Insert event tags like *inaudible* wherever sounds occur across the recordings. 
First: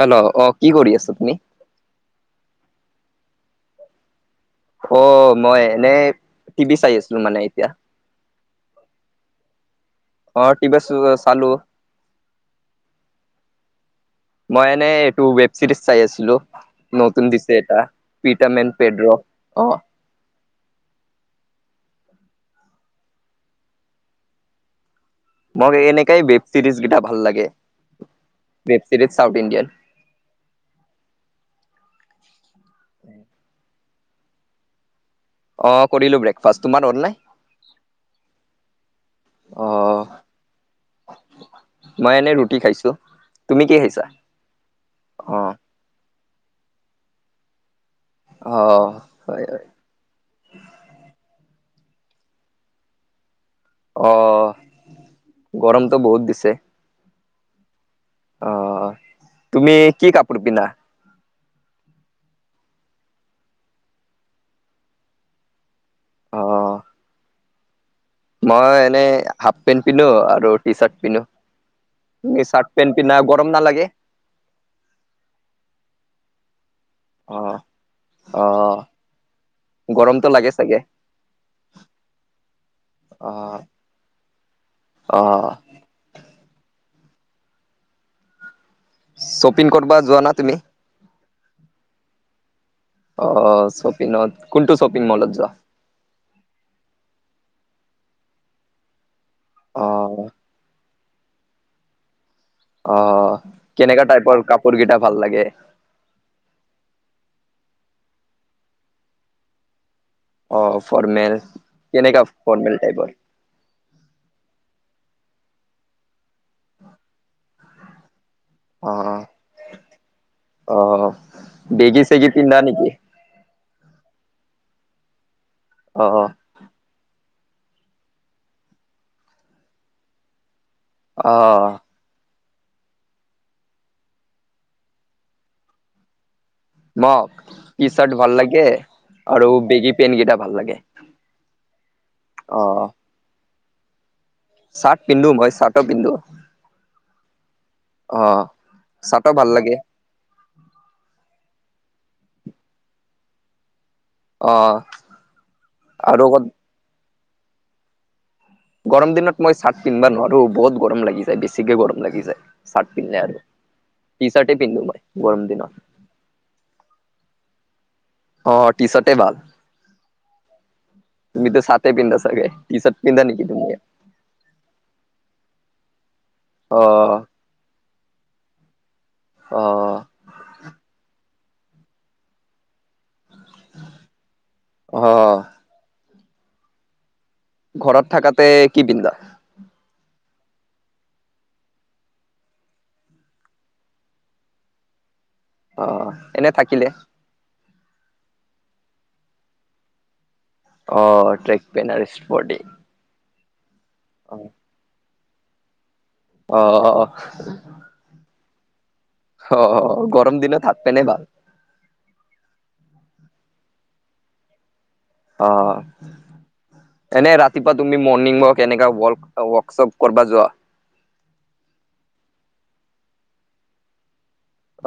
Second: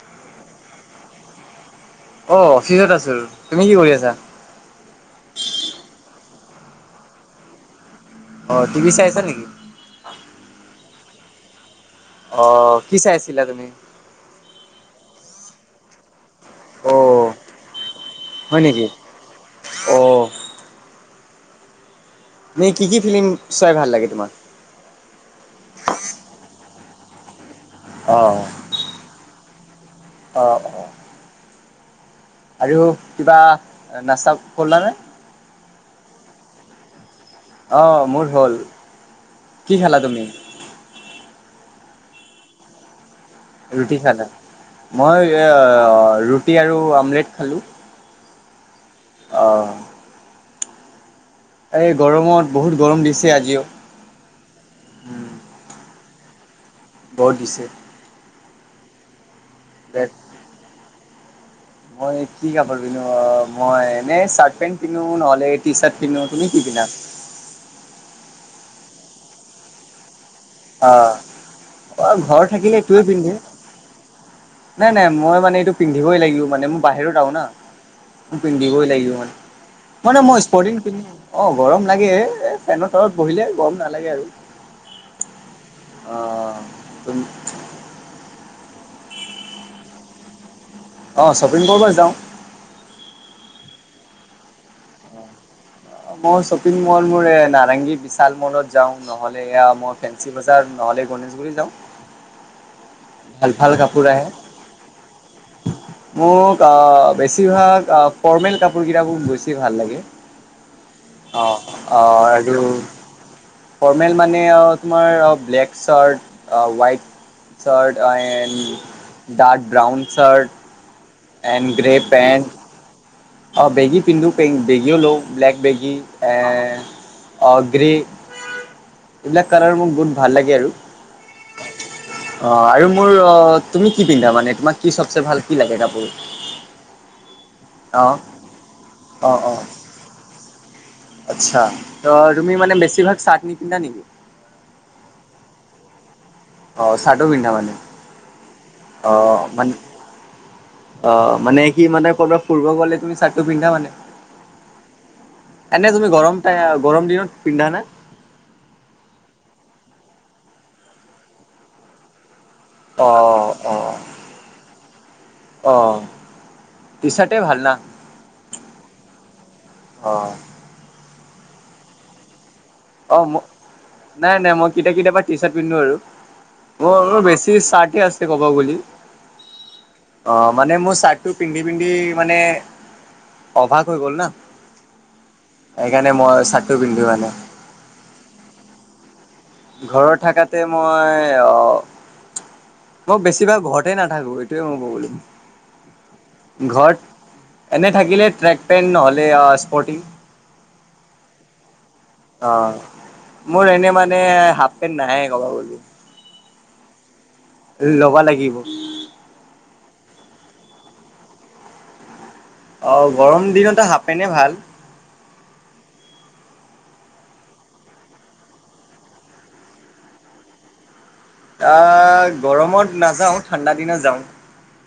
Hello, অ'কি কৰি আছা তুমি? অ', অফিচত আছো, তুমি কি কৰি আছা? অ', মই এনেই টিভি চাই আছিলো মানে এতিয়া অ' টিভি চাইছ নেকি? অ' টি ভি চালো অ', কি চাই আছিলা তুমি? তো, ৱেব ছিৰিজ চাই আছিলো অ নতুন দিছে এটা, প্ৰীতম হয় এণ্ড নেকি পেড্ৰ, অ' ইনে কি কি ফিলিম চাই ভাল লাগে তোমাৰ? মই এনেকাই ৱেব চিৰিজ গিটা ভাল লাগে। অ' ৱেব চিৰিজ চাউথ ইণ্ডিয়ান অ', অ' আৰু কিবা নাস্তা খালা নে? অ', কৰিলো ব্ৰেকফাষ্ট, তোমাৰ হল নে? অ' মোৰ হ'ল, অ কি খেলা তুমি? মই এনেই ৰুটি খাইছো। তুমি কি ৰুটি খাইছা খানা মই অ ৰুটি আৰু আমলেট খালোঁ। অ হয় হয় আহঁ এই গৰমত বহুত গৰম দিছে আজিও অ গৰমতটো বহুত দিছে বৰ দিছে অ তুমি কি কাপোৰ পিন্ধা মই কি কাপোৰ পিন্ধো অ মই এনে চাৰ্ট পেণ্ট পিন্ধো নহলে টি চাৰ্ট পিন্ধো তুমি কি অ পিন্ধ না মই এনেই হাফ পেণ্ট পিন্ধো আৰু আৰু টি চাৰ্ট অ' পিনো অ' ঘৰত তুমি চাৰ্ট থাকিলে পেন্ট এইটোৱে পিন্ধা পিন্ধো। গৰম নালাগে নাই নাই মই মানে এইটো পিন্ধিবই লাগিব মানে মই বাহিৰত আহো় না অ' অ' পিন্ধিবই লাগিব মানে মানে গৰমটো মই লাগে স্পটিন চাগে কিনি অ গৰম লাগে এ ফেনৰ তলত বহিলে অ' গৰম নালাগে আৰু অ অ তুম শ্বপিং কৰ বা যোৱা না তুমি অ শ্বপিং কৰিব যাওঁ অ শপিং নত কোনটো শ্বপিং মলত যোৱা অ মই শ্বপিং মল মোৰ এ নাৰেংগী বিশাল মলত যাও নহ'লে এয়া মই অ' ফেঞ্চি বজাৰ নহলে গণেশগুৰি যাওঁ অ' ভাল ভাল কেনেকা কাপোৰ আহে টাইপৰ কাপোৰ কেইটা ভাল লাগে? মোক বেছি বেছিভাগ ফৰ্মেল কাপোৰ কেইটাবোৰ বেছি ভাল লাগে অ' ফৰ্মেল অ অ কেনেকা আৰু ফৰ্মেল টাইপৰ? ফৰ্মেল মানে অ তোমাৰ ব্লেক চাৰ্ট হোৱাইট অ' চাৰ্ট ডাৰ্ক ব্ৰাউন চাৰ্ট অ' এণ্ড গ্ৰে বেগি চেগি পেণ্ট পিন্ধা নেকি বেগিও লওঁ ব্লেক বেগী অ' এ অ গ্ৰে এইবিলাক কালাৰ মোক বোুত ভাল লাগে আৰু অ' অ আৰু মোৰ তুমি কি পিন্ধা মানে তোমাক কি চবচে ভাল কি লাগে কাপোৰ মোক টি-চাৰ্ট অ' ভাল লাগে অ' আৰু অ' বেগী পেনকেইটা ভাল লাগে। আচ্ছা ত তুমি মানে অ' বেছিভাগ চাৰ্ট নিপিন্ধা নেকি? চাৰ্ট পিন্ধো। মই চাৰ্টো পিন্ধো। অ', চাৰ্টো পিন্ধা মানে? অ চাৰ্টো অ', ভাল মান লাগে অ', মানে কি মানে ক'ৰবাত ফুৰিব গ'লে তুমি চাৰ্টটো পিন্ধা মানে? অ এনে তুমি আৰু অকল গৰমতায়ে গৰম দিনত পিন্ধা নে? গৰম দিনত মই চাৰ্ট পিন্ধবা নোৱাৰো। বহুত গৰম লাগি যায়। বেছিকে গৰম লাগি যায়। চাৰ্ট অ পিন্ধিলে আৰু। অ টি-চাৰ্টেই পিন্ধো মই গৰম দিনত। টি-চাৰ্টেই ভাল না। অ', টি-চাৰ্টেই ভাল। অ তুমিতো চাৰ্টেই পিন্ধা চাগে? টি চাৰ্ট পিন্ধা অ', ম নেকি তুমি নাই নাই মই কেতিয়া কেতিয়াবা টি-চাৰ্ট পিন্ধো আৰু। অ মোৰ বেছি চাৰ্টে আছে ক'ব বুলি। অ', মানে মোৰ চাৰ্ট টো পিন্ধি পিন্ধি মানে অভাগ হৈ গ'ল না। অ সেইকাৰণে মই চাৰ্টটো পিন্ধো মানে। ঘৰত থাকাতে কি পিন্ধা? ঘৰত থাকাতে মই অহ মই বেছিভাগ ঘৰতেই নাথাকো। এইটোৱে মোৰ প্ৰবলেম। অ', এনে থাকিলে? এনে থাকিলে ট্ৰেক পেণ্ট নহ'লে স্পৰ্টিং। অ', ট্ৰেক পেণ্ট আৰু স্পৰ্টিং। অ'। মোৰ এনে মানে হাফ পেণ্ট নাহে ক'বা গ'লে। অ', অ', অহ। ল'বা লাগিব। হ, গৰম দিনত হাপ পেনে ভাল। অ', গৰম দিনতে হাপ পেনে ভাল। অ'। এনে ৰাতিপুৱা তুমি মৰ্ণিং ৱক এনেকা ৱলক ৱৰ্কশ্বপ কৰবা যোৱা? আহ, গৰমত নাযাওঁ ঠাণ্ডা দিনত যাওঁ।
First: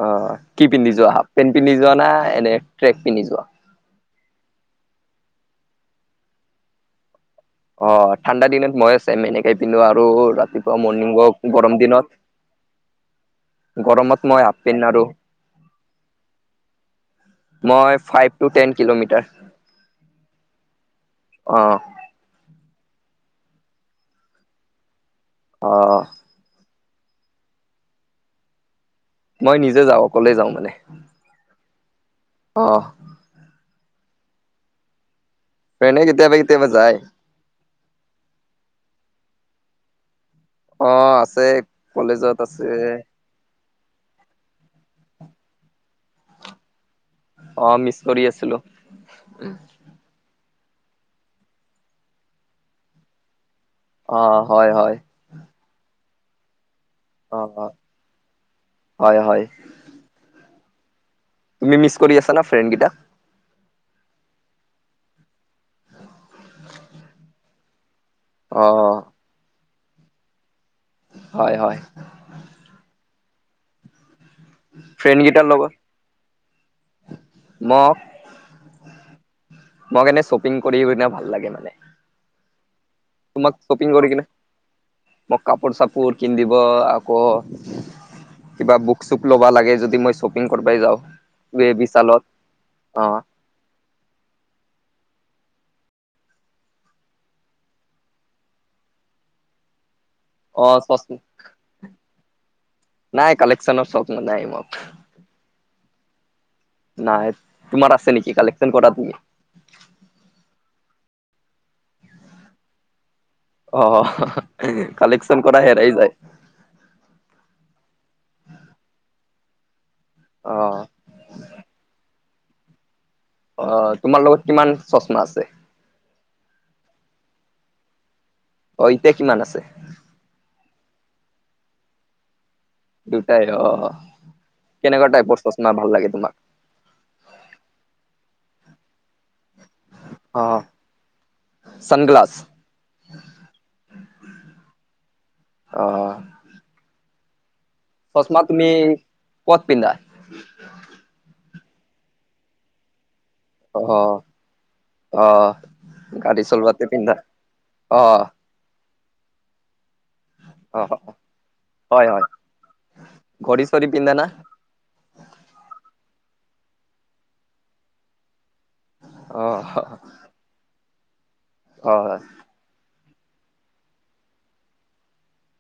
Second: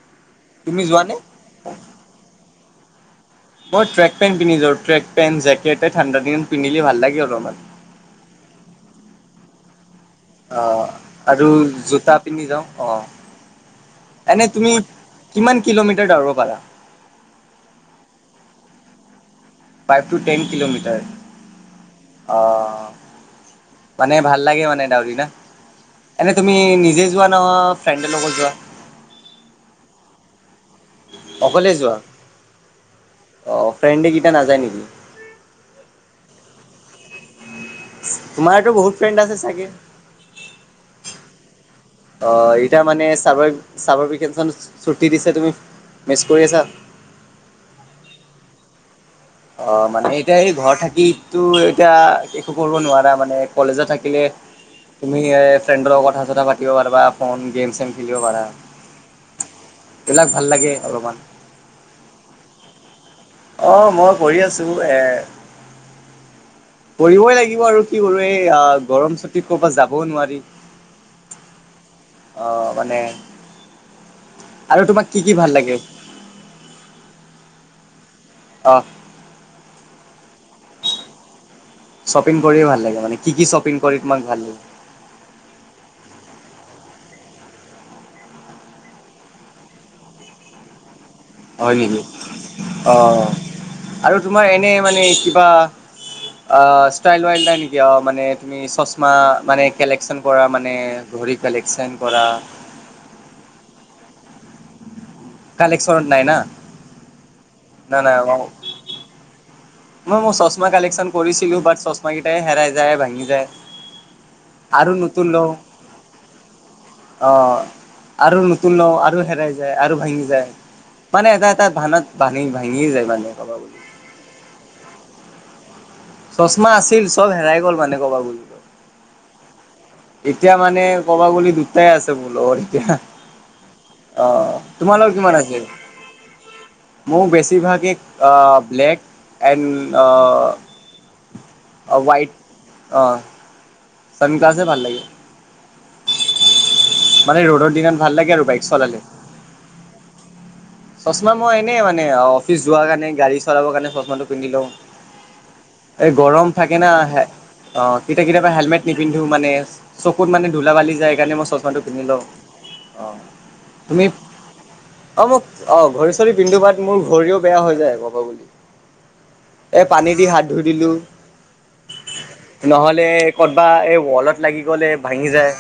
অ', কি তুমি পিন্ধি যোৱা? যোৱানে? হাফ পেণ্ট পিন্ধি যোৱা নে এনে ট্ৰেক? পিন্ধি যোৱা মই ট্ৰেক পেণ্ট পিন্ধি যাওঁ। ট্ৰেক পেন্ট, জেকটে ঠাণ্ডা দিনত পিন্ধিলে ভাল লাগে অলপমান। অ', ঠাণ্ডা দিনত মই ছেম এনেকেই পিন্ধো আৰু। আৰু ৰাতিপুৱা অ' মৰ্ণিং ৱক আৰু গৰম জোতা পিন্ধি যাওঁ অ' দিনত গৰমত এনে মই হাফ তুমি পেণ্ট আৰু, কিমান কিলোমিটাৰ দৌৰিব পাৰা? মই five to ten kilometre. Five to ten kilometre. অ অ', মানে ভাল লাগে মানে ডাউৰি ন। অ এনে তুমি নি নিজে যোৱা নহয় ফ্ৰেণ্ডৰ লগত যোৱা? মই নিজে যাওঁ, অকলে যাওঁ মানে। অকলে যোৱা? অহ। অ', ফ্ৰেণ্ডকেইটা নাযায় নেকি? ফ্ৰেণ্ডে কেতিয়াবা কেতিয়াবা যায়। তোমাৰতো বহুত ফ্ৰেণ্ড আছে চাগে। অ', আছে। কলেজত অ', আছে এতিয়া মানে চাগৈ চামভিকেচননত ছুটি দিছে তুমি মিচ কৰি আছা? অ', মিচ কৰি আছিলোঁ। অ', মানে এতিয়া এই ঘৰত থাকিটো এতিয়া একো কৰিব নোৱাৰা মানে। কলেজত থাকিলে অ হয় হয় তুমি ফ্ৰেণ্ডৰ লগত কথা-চথা পাতি খেলব পাৰবা ফোন, অ গেম-চেম খেলিব পাৰা। হয় হয় এইবিলাক ভাল লাগে অলপমান। তুমি মিছ কৰি আছা না ফ্ৰেণ্ড কেইটাক। অ, মই কৰি আছো এ, কৰিবই লাগিব আৰু। কি কৰো এই অ গৰম চুটীত কৰ'বাত যাবও নোৱাৰি। হয় হয় আহ মানে আৰু তোমাক কি ফ্ৰেণ্ড কি কেইটাৰ ভাল লাগে লগত। ম *inaudible* মই এনে শ্বপিং কৰি কিনে ভাল লাগে মানে। শপিং কৰি ভাল লাগে। তোমাক শ্বপিং কৰি তোমাক কিনে-মোক কাপোৰ-চাপোৰ কিন আকৌ কিবা বুক-চুক ল'বা লাগে যদি মই শ্বপিং কৰিবাই যাওঁ। হয় নেকি বিশালত অ, আৰু তোমাৰ এনে মানে কি আ ষ্টাইল-ব্লাইল নাই নেকি মানে তুমি চচমা মেনে কে অ চচ- কৰা নাই কালেকচনৰ শ্বক নাই ম *inaudible* কালকশনত নাই না। নাই তোমাৰ না আছে নাই নেকি? কালকশন কৰা তুমি মই মোৰ চশমা কালেকশচন কৰিছিলো বাট চশমা কেইটাই হেৰাই যায়, ভাঙি যায় অ, আৰু নতুন কালেকচন লওঁ কৰা হেৰাই যায়। অ আৰু নতুন ল আৰু হেৰাই য আৰু ভাঙি যায় অ মানে এটা এটা ভানত ভাঙি, ভাঙি যায় মানে। ক'ব গ'লে আহ তোমাৰ লগত কিমান চশমা আছে? চশমা আছিল চব হেৰাই গ'ল মানে কবা গ'লে। অহ, এতিয়া কিমান আছে? এতিয়া মানে কবা গলে দুটাই আছে মোৰ লগত। এতিয়া দুটাই অ আহ, তোমাৰ কেনেকুৱা লগত কিমান টাইপৰ আছে? চচমা ভাল লাগে তোমাক মোৰ বেছিভাগ অ ব্লেক, এণ্ড অ হোৱাইট চানগ্লাছ অহ। চান গ্লাছেই ভাল লাগে। অহ। মানে ৰ'দৰ দিনত ভাল লাগে চচমা আৰু বাইক তুমি চলালে। ক'ত পিন্ধা? চচমা মই এনেই মানে অফিচ যোৱা কাৰণে গড়ী চলাবৰ কাৰণে অহ চচমাটো পিন্ধি লওঁ, অহ এই গাড়ী গৰম থাকে চলোৱাতে না পিন্ধা অ অহ কেতিয়া কেতিয়াবা হেলমেট নিপিন্ধো মানে, চকুত মানে ধূলা অহ বালি যায় কাৰণে মই চশমাটো পিন্ধি হয় লওঁ। হয়। অহ, ঘড়ী চৰি তুমি পিন্ধা না? অ', মোক অ ঘৰি চৰি পিন্ধো বাট মোৰ ঘড়ীও বেয়া হৈ যায় ক'ব গলে। এই পানী দি হাত ধুই দিলোঁ, হয়। ক'তবা এই ৱালত লাগি গ'লে ভাঙি যায়।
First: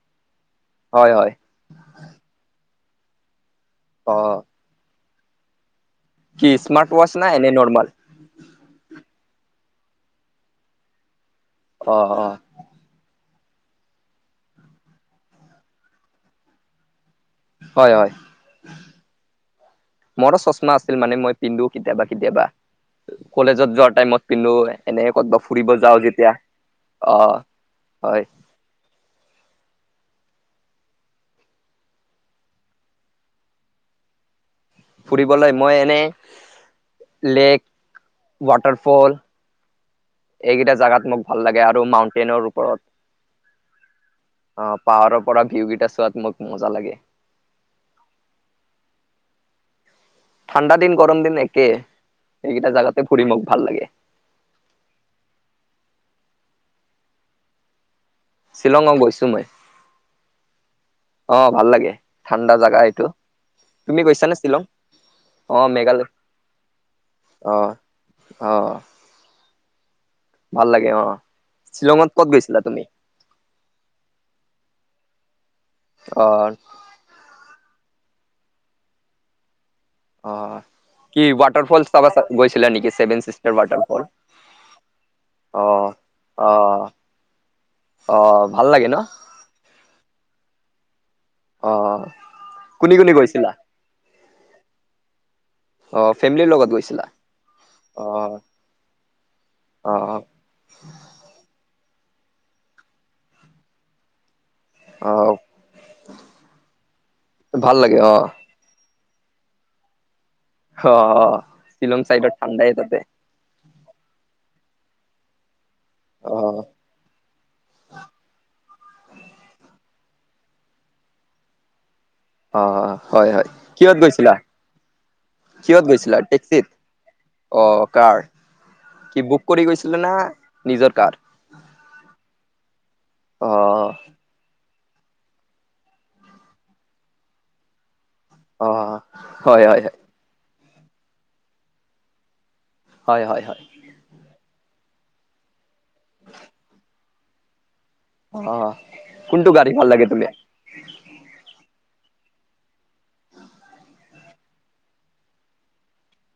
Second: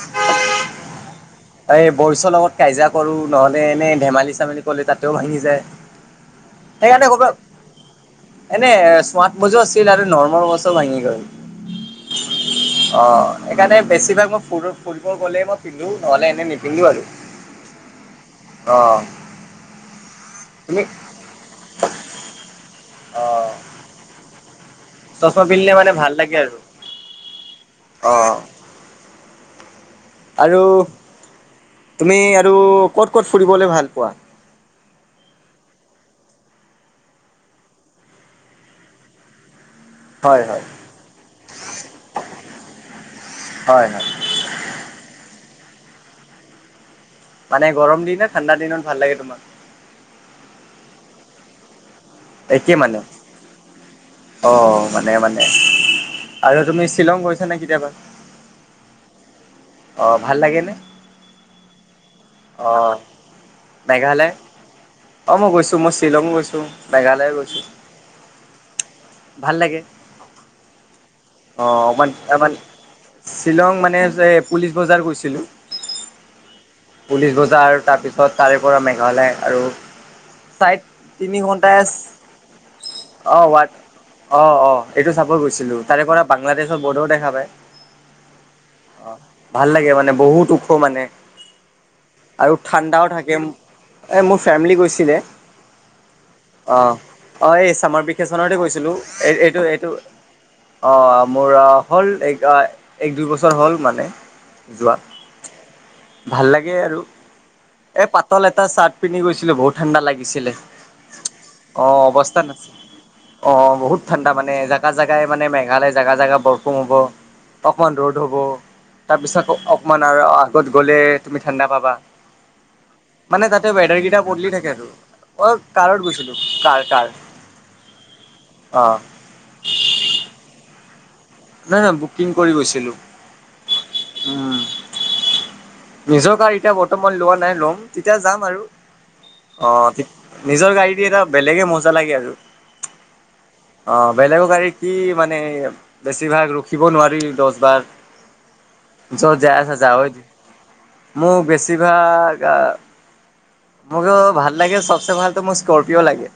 হয় হয় এই বইছৰ লগত কাজিয়া কৰো, নহলে এনে অহ। ধেমালি-চেমালি কৰিলে তাত ভাঙি যায়, কি স্মাৰ্ট সেইকাৰণে ৱাচ না ক'তবা- এনে নৰ্মেল? এনে ৱাচও আছিল আৰু নৰ্মল ৱাচ ভাঙি গ'ল। অহ, অ অহ। সেইকাৰণে বেছিভাগ মই ফ-ফুৰিব গ'লে মই পিন্ধো। নহ'লে এনে নিপিন্ধো আৰু। হয় হয়। অহ। মোৰো চশমা আছিল মানে, মই পিন্ধো কেতিয়াবা কেতিয়াবা। অ কলেজত যোৱাৰ টাইমত পিন্ধো, এনেয়ে চশমা কৰবাত পিন্ধিলে ফুৰিব মানে যাওঁ ভাল যেতিয়া, লাগে আৰু অ অ হয়। আৰু তুমি আৰু ক'ত ক'ত ফুৰিবলে ভাল পোৱা? ফুৰিবলৈ মই এনেই লেক, ৱাটাৰফল, হয় হয় এইকেইটা জেগাত মোক ভাল লাগে আৰু মাউন্টেইনৰ ওপৰত। হয় হয় অ', পাহাৰৰ পৰা ভিউ কেইটা চোৱাত মোক মজা লাগে। মানে গৰম দিন নে, ঠাণ্ডা দিনত ভাল লাগে তোমাৰ? ঠাণ্ডা দিন গৰম দিন একেই, একে এইকেইটা মানে জাগাতে ফুৰি মোক ভাল লাগে। অ, মানে মানে, আৰু তুমি শ্বিলং গৈছানে কেতিয়াবা? শ্বিলঙ অ', গৈছো মই। অ', ভাল লাগেনে? অ ভাল লাগে ঠাণ্ডা অ জাগা এইটো, তুমি মেঘালয় গৈছানে শ্বিলং? অ', মই গৈছো। মই শ্বিলং গৈছো, মেঘালয় অ গৈছো। অ ভাল লাগে। ভাল লাগে অহ। অ', অকমান আমান, শ্বিলং মানে যে পুলিচ বজাৰ গৈছিলোঁ। অহ। তাৰপিছত, তাৰে পৰা মেঘালয় আৰু অ', চাইড কি তিনি ৱাটাৰ ঘন্টা ফল চাবা গৈছিলা নেকি? ছেভেন অ চিষ্টাৰ ৱাট ৱাটাৰফল। অ', অ, এইটো চাবই গৈছিলোঁ। তাৰে পৰা অ বাংলাদেশৰ বৰ্ডাৰো দেখা পায়। ভাল লাগে ন অ', ভাল লাগে মানে বহুত ওখ মানে অ আৰু কোনে ঠাণ্ডাও কোনে থাকে। গৈছিলা এ মোৰ ফেমিলি গৈছিলে। অ', ফেমিলিৰ লগত গৈছিলা? অ', এই চামাৰ অ ভকেশচনতে গৈছিলোঁ। এই এইটো এইটো অ অ', মোৰ হ'ল এক, এক দুই বছৰ হ'ল মানে। যোৱা। অ ভাল লাগে আৰু, ভাল লাগে এই অ পাতল এটা চাৰ্ট পিনি গৈছিলোঁ, বহুত ঠাণ্ডা লাগিছিলে। অ শ্বিলং অ', চাইডত অৱস্থা ঠাণ্ডাই নাছিল, তাতে। অহ। বহুত ঠাণ্ডা মানে, জাগা জাগাই মানে মেঘালয় জেগা অ জেগা বৰষুণ হ'ব, অকণমান ৰ'দ হ'ব। তাৰপিছত অকমান আৰু আগত গ'লে, তুমি ঠাণ্ডা পাবা। অ', হয় মানে হয়, তাতে কিহত ৱেডাৰকেইটা গৈছিলা? বদলি থাকে আৰু অঁ কিহত কাৰত গৈছিলা গৈছিলোঁ টেক্সিত? কাৰ কাৰ অ', কাৰ। অ', কি বুক কৰি গৈছিলা না? নিজৰ কাৰ নাই নাই বুকিং কৰি গৈছিলোঁ। অ উম। নিজৰ কাৰ বৰ্তমান এতিয়া লোৱা নাই, লম। তেতিয়া যাম আৰু, অ হয় হয় অ', তে নিজৰ গাড়ী দি এটা বেলেগেই মজা লাগে আৰু। হয় হয় হয় অ', বেলেগৰ গাড়ীত কি মানে বেছিভাগ ৰখিব নোৱাৰি দহ বাৰ। অ য কোনটো যাই গাড়ী আছে ভাল লাগে যাৱয়েই, তুমি মোৰ বেছি বেছিভাগ অহ মোৰো ভাল লাগে, চবচে ভাল তো মোৰ স্কৰপিঅ' লাগে।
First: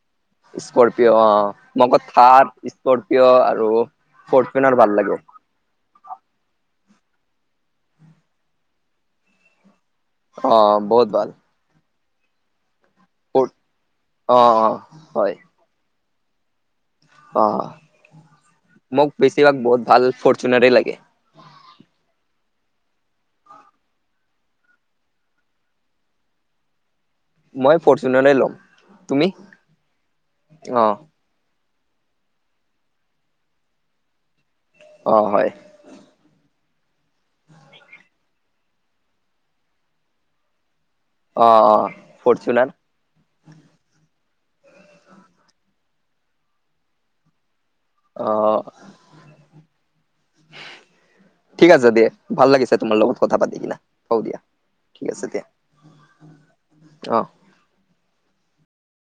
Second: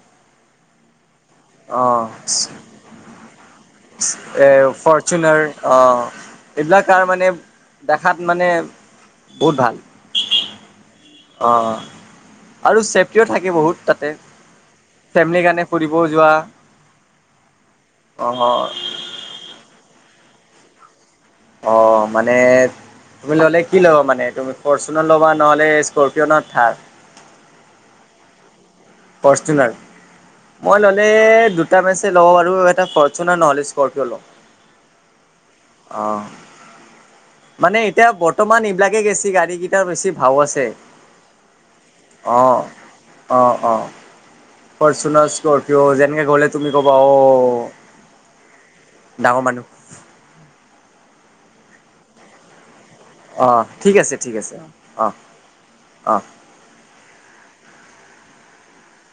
স্কৰপিঅ' অ', মোৰ আকৌ অ', থাৰ স্কৰপিঅ' আৰু এ ফৰচুনাৰ ভাল লাগে ফৰ্চুনাৰ, অহ। অ', এইবিলাক তাৰমানে দেখাত মানে বহুত ভাল। অ', বহুত ভাল অহ। আৰু চেফটিও ফৰ থাকে বহুত তাতে। অ অ হয় ফেমিলীৰ কাৰণে ফুৰিবও যোৱা অ', অ মোক বেছিভাগ বহুত ভাল ফৰচুনাৰেই লাগে। অ', মানে তুমি ল'লে কি ল'বা মানে? তুমি ফৰচুনাৰ ল'বা, নহ'লে স্কপিঅ' ন' থাৰ? মই ফৰচুনাৰেই ল'ম। তুমি ফৰচুনাৰ, মই অ ল'লে দুট টা মেচে ল'ব পাৰো, এটা ফৰ্চুনাৰ নহ'লে স্কৰপিঅ লম। অ', হয়। অ মানে এতিয়া বৰ্তমান এইবিলাকে গেছি গাড়ী কেইটাৰ বেছি ভাও আছে। অ', অ', অ ফৰ্চুনাৰ। অ', অ', ফৰ্চুনাৰ স্কৰপিঅ' যেনেকে গ'লে তুমি ক'বা অ', অ', ডাঙৰ মানুহ ঠিক আছে দিয়া ভাল লাগিছে। তোমাৰ লগত কথা অ পাতি কিনা, ঠিক আছে হ'ব ঠিক দিয়া আছে ঠিক অ আছে দিয়া। অ অ'।